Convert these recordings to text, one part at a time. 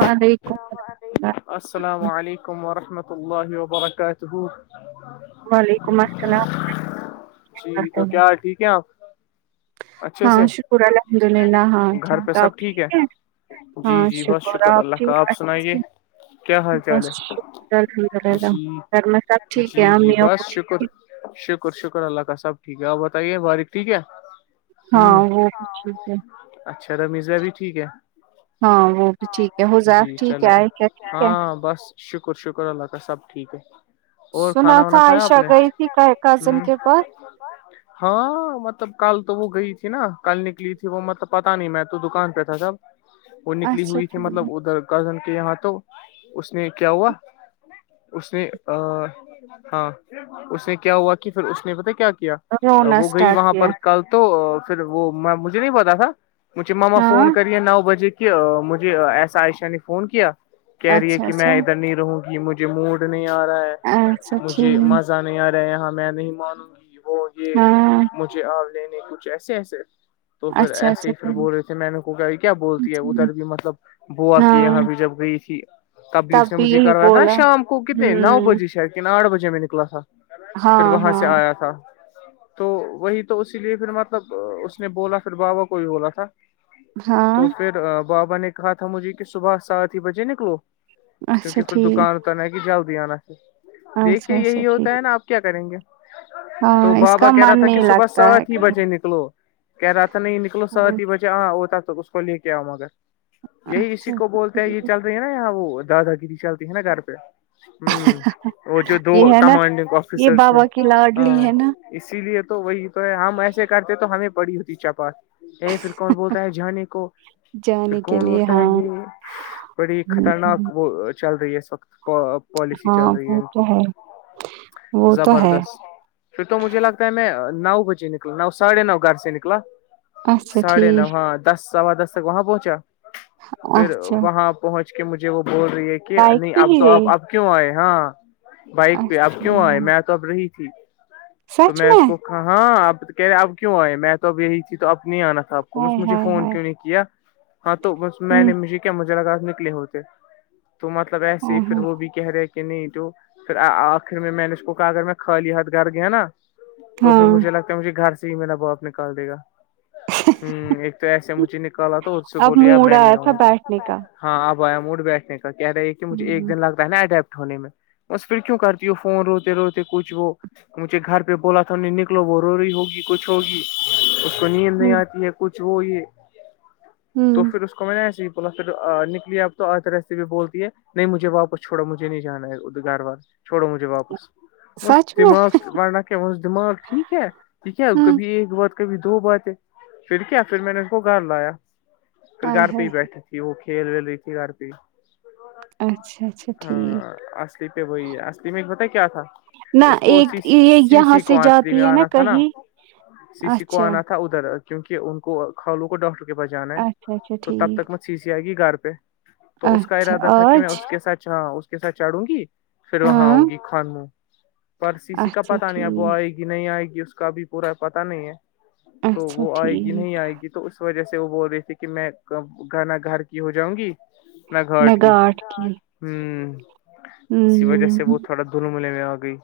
وعلیکم السلام علیکم السلام علیکم ورحمۃ ال اللہ وبرکات ہو وعلیکم السلام جی ورحمۃ تو اللہ کیا حال ٹھیک ہے آپ اچھے سے ہاں شکر الحمد للہ ہاں گھر پہ سب آپ ٹھیک ہے جی ہاں جی بت شکر اللہ کا ٹھیک آپ اچھے سنائیے سے کیا حال چال بس شکر الحمد ہے للہ جی گھر میں سب ٹھیک جی ہے جی امی بس ابو شکر ٹھیک شکر شکر اللہ کا سب ٹھیک ہے آپ بتائیے باریک ٹھیک ہے ہاں ہوں وہ ٹھیک ہے اچھا رمیزہ بھی ٹھیک ہے ہاں وہ بھی ٹھیک ہے ہوزاف جی ٹھیک چلو ہے آئے کیا ٹھیک ہے ہاں بس شکر شکر اللہ کا سب ٹھیک ہے اور سنا کھانا وانا تھا کھایا آپ عائشہ نے گئی تھی کا کازن ہ کے باس ہاں مطلب کل تو وہ گئی تھی نا کل نکلی تھی وہ مطلب پتا نہیں میں تو دکان پہ تھا سب وہ نکلی اچھا ہوئی تھی مطلب ٹھیک ادھر کزن کے یہاں تو اس نے کیا ہوا اس نے ہاں اس نے کیا ہوا کہ پھر اس نے پتا کیا کیا رونا وہ گئی اسٹارٹ وہاں کیا پر کل تو پھر وہ مجھے نہیں پتا تھا مجھے ماما ہاں فون کرے نو بجے کی مجھے مج ایسا عائشہ نے فون کیا کہہ رہی ہے اچھا کہ اچھا میں ادھر نہیں رہوں گی مجھے موڈ نہیں آ رہا ہے اچھا مجھے ٹھیک مزہ نہیں آ رہا یہاں میں نہیں مانوں گی وہ یہ ہاں مجھے آب لینے کچھ ایسے ایسے تو پھر اچھا ایسے اچھا ہی پھر بول رہے تھے میں نے کو کہ کیا بولتی ہے ٹھیک ادھر بھی مطلب بوا کے ہاں یہاں بھی جب گئی تھی تب بھی اس نے مجھے کروایا تھا شام کو کتنے نو ہوں بجے شاید لیکن آٹھ بجے میں نکلا تھا ہاں پھر وہاں سے ہاں آیا تھا تو وہی تو اسی لیے پھر مطلب اس نے بولا پھر بابا کو بھی بولا تھا ہاں تو پھر بابا نے کہا تھا مجھے کہ صبح سات ہی بجے نکلو اچھا کیونکہ پھر ٹھیک دکان اتنا ہے کہ جلدی آنا پھر دیکھیے اچھا اچھا یہی ٹھیک ہوتا ہے نا آپ کیا کریں گے تو ہاں اس بابا کا کہہ رہا من تھا کہ نہیں صبح لگتا ہے سات ہی کہیں بجے نکلو کہہ رہا تھا نہیں نکلو ہ سات ہی بجے ہاں ہوتا تو اس کو لے کے آؤ مگر یہی اسی اچھا کو بولتے اچھا ہیں یہ ٹھیک چل رہی ہے نا یہاں وہ دادا کی جی چلتی ہے نا گھر پہ ہ اور جو دو یہ ہے نا کمانڈنگ یہ آفیسرس ہیں بابا کی لاڈلی ہاں ہے نا اسی لیے تو وہی تو ہے ہم ایسے کرتے تو ہمیں پڑی ہوتی چپات یہ پھر کون بولتا ہے جانی کو پھر جانے کے کون لیے ہوتا ہاں ہے یہ بڑی خطرناک وہ چل رہی ہے اس وقت پالیسی ہاں چل رہی ہے وہ ان تو کی وہ تو ہے زبردست پھر تو مجھے لگتا ہے میں نو بجے نکلا نو ساڑھے نو گھر سے نکلا اچھا ساڑھے نو ٹھیک ہاں دس سوا دس تک وہاں پہنچا پھر اچھا وہاں پہنچ کے مجھے وہ بول رہی ہے کہ بائک نہیں پہ اب ہی تو گئی آپ اب کیوں آئے ہاں بائک پہ اب اچھا کیوں آئے میں تو اب رہی تھی تو میں اس کو ہاں اب کہہ رہے اب کیوں آئے میں تو اب یہی تھی تو اب نہیں آنا تھا آپ کو ہائے بس مجھے ہائے فون ہائے کیوں نہیں کیا ہاں تو بس میں نے مجھے کیا مجھ لگاات نکلے ہوتے تو مطلب ایسے ہی پھر ہ وہ بھی کہہ رے کہ نہیں ت پھر آخر میں م نےش کوک اگر میں خالی ہاتھ گھر گیا نا تو پھر ہاں مجھے لگتا ہے مجھے گھر سے ہی میرا باپ نکال دے گا ہوں ایک تو ایسے مجھے نکالا تو سے اب بولی موڈ میں آیا نہیں آؤں تھا گی بیٹھنے کا ہاں اب آیا موڈ بیٹھنے کا کہہ رہے ہے کہ مجھے ہوں ایک دن لگتا ہے نا اڈیپٹ ہونے میں بس پھر کیوں کرتی ہو فون روتے روتے کچھ وہ مجھے گھر پہ بولا تھا نہیں نکلو وہ روی ہوگی کچھ کچھ ہوگی اس کو نیند نہیں ہوں آتی ہے کچھ وہ یہ تو ہوں پھر اس کو میں نے ایسے ہی بولا پھر نکلی اب تو آ طرح سے بھی بولتی ہے نہیں مجھے واپس چھوڑو مجھے نہیں جانا ہے اد گاروار چھوڑو مجھے واپس م سچ میں دماغ بڑن کیا وہاں سے دماغ ٹھیک ہے کہ کیا ہوں کبھی ایک بات کبھی دو بات ہے پھر کیا پھر میں نے اس کو گھر لایا پھر ہائے گھر پہ ہائے ہی بیٹھی تھی وہ کھیل ول رہی تھی گھر پہ اچھا اچھا ٹھیک ہاں اصلی پہ وہی ہے اصلی میں ایک بت کیا تھا نہ اس کو ایک یہ سی یہاں سے جاتی ہے نا کہیں سیسیی کو اچھا آنا تھا ادھر کیونکہ ان کو کالو کو ڈاکٹر کے پاس جانا ہے اچھا اچھا تو تب تک ٹھیک مھ چیسی آئے گی گار پہ تو اس کا اچھا ارادہ تھا کہ میں آج اس کے ساتھ اس کے سھ چاڑوں گی پھر وہاں ہاں آؤں گی خان من پر سیسیی کا اچھا پتا نہیں اب ٹھیک آئے نہیں آئے گی اس کاب پورا پتا نہیں ہے تو اچھا وہ آئے گی ٹھیک نہیں آئے گی تو اس وجہ سے وہ بول رہی تھی کہ میں گانا گھر کی ہو جاؤں گی میں نہ گھاٹ کی گاٹھ کی ہ اسی وجہ ہوں سے وہ تھوڑا دمل میں آ گئی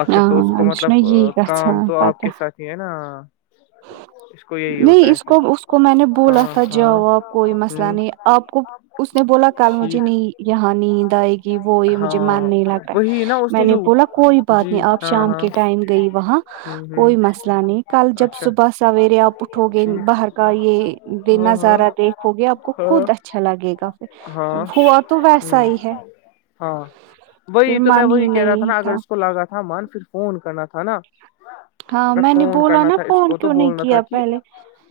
آخر ہاں تو اس کو أمِس مطلب چھُنا یی کام گژھان تو آپ پتہ کے ساتھ ہے نا اس کو یہی ہوتا نہیں ہے اس کو سر اس کو میں نے بولا تھا جواب کوئی مسئلہ ہ نہیں آپ کو اس نے بولا کل مجھے ٹھیک نہیں یہاں نیند آئے گی وہ یہ مجھے مان ہاں نہیں لگ رہا وہی نا ہے اس میں نے جو بولا کوئی بات جی نہیں آپ ہاں شام ہاں کے ٹائم گئی وہاں ہوں ہوں کوئی مسئلہ نہیں کل جب اچھا صبح سویرے آ پٹھو گن ٹھیک بہر کا یہ ہاں ہاں نظارہ دیکھو گے آپ کو ہاں خود اچھا لگے گا پھر ہاں ہو تو ویسا ہ ہی ہے ہاں پھر وہی تو میں من وہی ہی کہہ رہا تھا نہیں نا اگر اس کو لگا تھا مان پھر فون کرنا تھا نا ہاں اگر میں نے فون بولا کرنا نا تھا اس فون کو تو کیوں نہیں بولنا تھا کیا کہ پہلے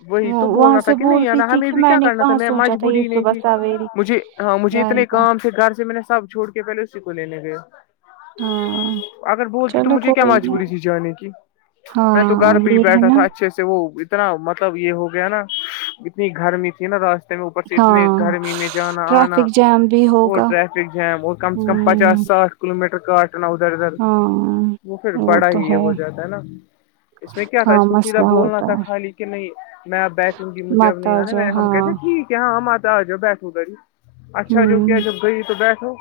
وہی وہ تو وہاں بولنا تھا سے کہ نہیں آ بولتی نا تھی ہمیں کہ بھی میں کیا نے کرنا تھا کہاں میں سوچا تھا یہ مجبوری نہیں صبح تھی سویرے مجھے ہاں مجھے کیا آئے اتنے گا کام سے گھر سے میں نے سب چھوڑ کے پہلے اسی کو لینے گیا ہاں اگر بولتی تو چلو مجھے کیا کوئی نہیں مجبوری تھی جانے کی میں تو ہاں گھر پہ ہی یہ ہے بیٹھا نا تھا اچھے سے وہ اتنا مطلب یہ ہو گیا نا اتنی گرمی تھی نا راس تم اوپر سے اتنے ہاں گرمی میں جانا آنا ٹریفک جام بھی اور ہوگا ٹریفک جیم اور کم سے کم ہوں پچاس ساٹھ کلو میٹر کاٹنا ادھر ادھر وہ پھر بڑا ہی یہ ہو جاتا ہے نا اس میں کیا تھا ہاں اس کو سیدھا مسئلہ بولنا ہوتا تھا ہے خالی کہ نہیں میں بیٹھوں گی مجھے اب متا آنے میں جو نے ہم ہاں کہتے ٹھیک ہے ہاں م آا آ جؤ بیٹھوں گا جی اچھا جو کیا ہوں جب گئی تو بیٹھو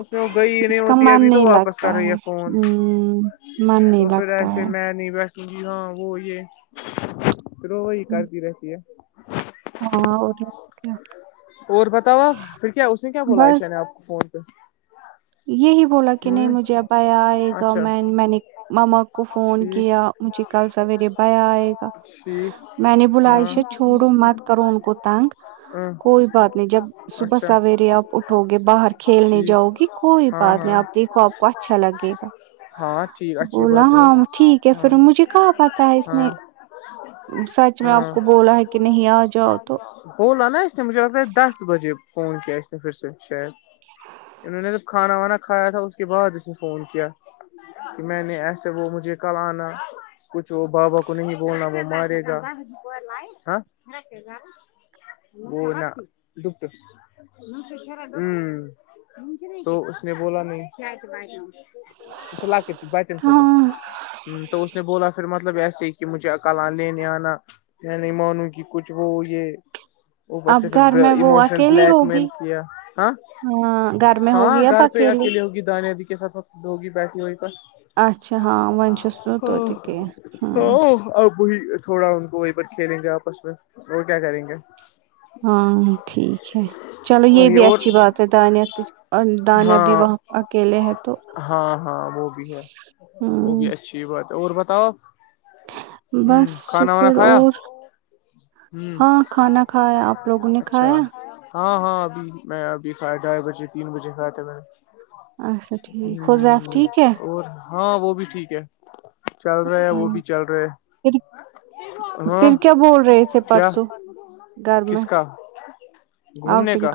اس میں وہ گئی ہی نہیں اس کا ہوتی من ابھی تو نہیں واپس لگتا کر رہی ہے فون ہوں من نہیں تو پھر لگتا ہے ایسے میں نہیں بیٹھ کیی ہاں وہ یہھرو وہی ہوں، کرتی رہتی ہے ہاں اور کیا؟ اور بتا ہوا پھر کیا اس نے کیا بولا ایشا بس نے آپ کو ہ تو یہی بولا کہ نہیں مجھے اب ب آئے گا اچھا م میں نے ماما کو فون ٹھیک کیا مجھے کل سویر بیا آئے گا ھ میں نے بلاائش چھوڑو مت کرو ان کو تنگ ہاں کوئی بات نہیں جب صبح اچھا سویر آپ اٹھو گے باہر کھیلنے جاؤ گی ٹھیک کوئی ہاں بات نہیں ہاں آپ دیکھو آپ کو اچھا لگے گا ہاں ٹھیک اچھی بولا بات جو ہاں ٹھیک ہے ہاں پھر مجھے کہاں پتا ہے اس میں ہاں سچ میں آپ ہاں کو بولا ہے کہ نہیں آ جاؤ تو بولا نا اس نے مجھے آگتا ہے دس بجے فون کیا اس نے پھر سے شاید انہوں نے جب کھانا وانا کھایا تھا اس کے بعد اس نے فون کیا کہ میں نے ایسا وہ مجھے کل آنا کچھ وہ بابا کو نہیں بولنا وہ مارے گا گا وہ نہ دکھتے ہ تو اس نے بولا نہیں اچھ لکٹ بچن خطر ہاں ہ تو اس نے بولا پھر مطلب ایسے کہ مجھے اکال لینے آنا میں نہیں مانوں کہ کچھ وہ یہ اوپر اب سے گھر میں وہ پھرموشنل اکیلی بلیک میل ہوگی کیا ہاں ہاں گھر میں ہاں ہوگی اب گھر تو اکیلے اکیے ہوگی دان آدی کے سات وقتوگی بیٹھی ہوگی پ اچھا ہاں ون چھس ہ تو کے ہاں ہ اب وہی تھوڑا ان کو وہیں پرار کھیلیں گے آپس میں وہ کیا کریں گے ہاں ٹھیک ہے چلو یہ وہی بھی اور اچھی بات ہے دانیہ دانیہ بھی ہاں وہاں اکیلے ہے تو ہاں ہاں وہ بھی ہے وہ ہاں بھی اچھی بات ہے اور بتاؤ ہوں بس کھانا وانا شکر کھایا اور ہوں ہاں کھانا کھایا آپ لوگوں نے اچھا کھایا ہاں ہاں ابھی میں ابھی کھا ڈھائی بجے تین بجے کھات تھا میں اچھا ٹھیک حزیف نے ٹھیک ہے اور ہاں وہ بھی ٹھیک ہے چل رہا ہے وہ بھی چل رہا پھر پھر کیا ہے بول رہے تھے کیا پرسوں گھر میں کس کا گھومنے کا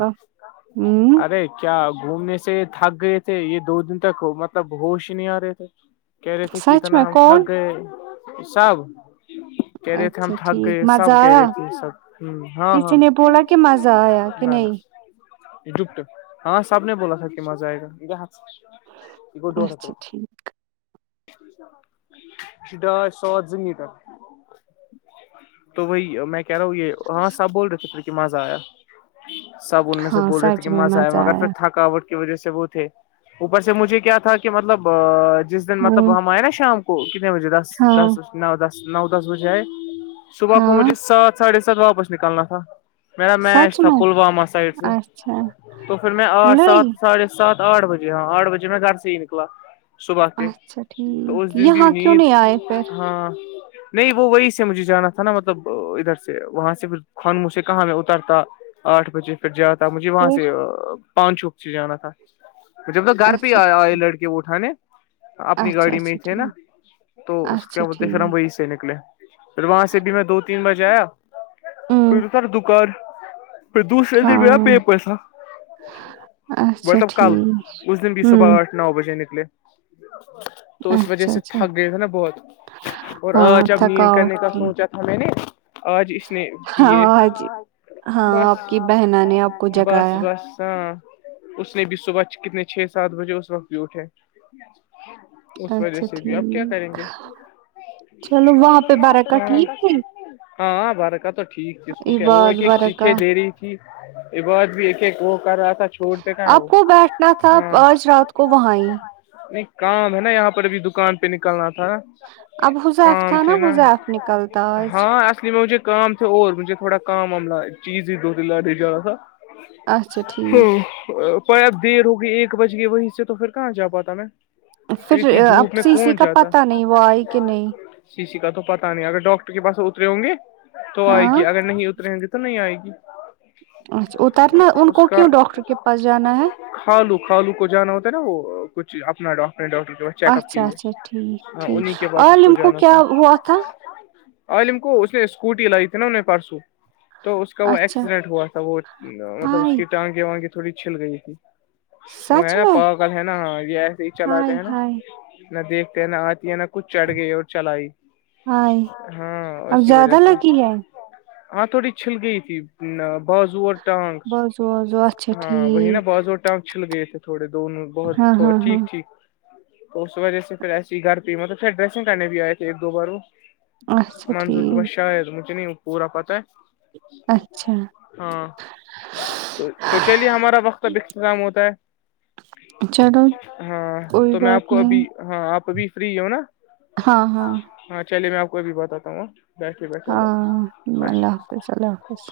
ہوں ارے کیا گھومنے سے تھک گئے تھے یہ دو دن تک مطلب ہوش ہی نہیں آ رہے تھے کہہ رہے تھے کہ سچ میں اتنا ہم کون تھک گئے سب کہہ رہے تھے ہم اچھا تھک ٹھیک گئے مزہ سب کہہ آیا رہے تھے سب ہ ہاں کسی ہاں نے بولا کہ مزہ آیا کہ نہ نہ نہیں پٹ ہاں سب نے بولا تھا کہ مزہ آئے گا یہ اچھا ٹھیک چ ڈا سات زین کار تو وہی میں کہہ رہا ہوں یہ ہاں سب بول رہے تھے پھر کہ مزا آیا سب ان میں سے ہاں بول رہے تھے سچ کہ میں مزہ آئے مگر پھر آیا تھکاوٹ وجہ سے وہ تھے اوپر سے مجھے کیا تھا کہ مطلب جس دن مطلب ہاں آئے نا شام کو کتنے بجے دس ہاں دس ن دس نو دس بجے آئے صبح کو ہاں مجھے سات ساڑھے سات واپس نکالنا تھا میرا میچ سچ تھا میں پلوامہ سائڈ سے اچھا تو پھر میں آٹھ سات لئی ساڑھے سات آٹھ بجے ہاں آٹھ بجے میں گھر سے ہی نکلا صبح کے تو اس ٹیک دن بھی یہاں کیوں نیند نہیں آئے پھر ہاں نہیں وہ وہی سے مجھے جانا تھا نا مطلب ادھر سے وہاں سے پھر خان منھ سے کہاں میں اترتا آٹھ بجے پھر جایا تھا مجھے وہاں پھر سے پان چوک سے جانا تھا جب توک گھر پہ اچھا آئی لڑکی وہ اٹھانے اپنی اچھا گاڑی میں اچھا تھے نا ٹھیک تو اس کیا اچھا بولتے شرم ٹھیک بھائی سے سے نکلے پھر وہاں سے بھی میں دو تین بجے آیا ہوں پھرتارا دکار پھر دوسرے دن بھی آ ہاں پہ پیسہ اچھا ملب کل ٹھیک اس دن بھی صبح ہوں آٹھ نو بجے نکلے تو اس وجہ اچھا سے اچھا تھک گئے تھ نا بہت اور ہاں آجب نیند کرنے تھکاوٹ کا تھی سوچا میں نے آج اس نے ہاں کیے آج ہاں بس آپ کی بہنا نے آپ کو بس جگایا بس ہاں اس نے بھی صبح کتنے چھ سات بجے اس وقت بھی اٹھے اس وجہ اچھا سے بھی اب کیا ٹھیک کریں گے چلو وہاں پہ برکا ٹھیک تھی ہاں وارکا تو ٹھیک جس کو کیا وہ عباد ایک ایک چیھے برکا دے رہی تھی یہ بت بھی ایک ایک وہ کر رہا تھا چھوڑتے کہاں ہے وہ آپ کو بیٹھنا تھا ہاں آج رات کو وہاں ہی نہیں کام ہے نا یہاں پر ابھی دکان پہ نکلنا تھا اب حذیف کام تھا تھ نا حذیف نکلتا آج ہاں اصلی مجود کام تھے اور مجھے تھوڑا کام آاملہ چیز ہی دو ت لاے جا رہا تھا اچھا ٹھیک ہوں اب دیر ہو گگئی ایک بج گئی وہیں سے تو پھر کہاں جا پاتا میں اتنی پھر اب دھوپ میں سی سی کون کا جاتا پتا نہیں وہ آئی کہ نہیں شیشی کا تو پتا نہیں اگر ڈاکٹر کے پاس اترے ہوں گے تو آئے ہاں گی اگر نہیں اتر ہوں گے تو تو نہیں آئے گی اچھا اترنا ان کو کیوں ڈاکٹر کے پاس جانا ہے کالو کالو کو جانا ہوتا ہے نا وہ کچھ اپنا اپنے ڈاکٹر کے پاس چیک اپ کے اچھا اچھا لیے ٹھیک ہاں ٹھیک انہیں کے پاس اس عاللم کو جانا کیا تھا وہ تھاا عالم کو اس نے اسکوٹی لائی تھی نا انہ نے پرارسو تو اس کا وہ اچھا ایکسیڈنٹ ہوا تھا وہ مطلب اس ہائے کی ٹانگیں وانگ تھوڑی چھل گئی تھی وہ سچ ہے نا میں پل ہے نا ہاں یہ ایسے ہی ہائے چلاتے ہے نا ہائے نہ دیکھتے ہیں نہ آتی ہے نہ کچھ چڑھ گئی اور چلائی ہ ہاں اب اسی وجہ زیادہ سے لگی ہے ہاں تھوڑی چھل گئی تھی بازو اور ٹانگ بازو وازو اچھا ہاں وہی نا ٹھیک باز اور ٹانگ چھل گئے تھے تھوڑے دونوں ہاں بہت ہاں ہاں ٹھیک تو اس وجہ سے پھر ایسی گھر پ مطلب پھر ڈریسنگ کرنے بھی آئے تھے ایک دو بار وہ اچھا منصور کے پاس ٹھیک شار مجھے نہیں پورا پت ہے اچھا ہاں تو تو چلیے ہمارا وقت اب اختظام ہوتا ہے چلو ہاں کوئی تو میں آپ بات کو نہیں ابھی ہاں آپ ابھی فری ہو نا ہاں ہاں ہاں چلیے میں آپ کوبھی بتات ہوں ہوں ہاں اللہ حافظ اللہ حافظ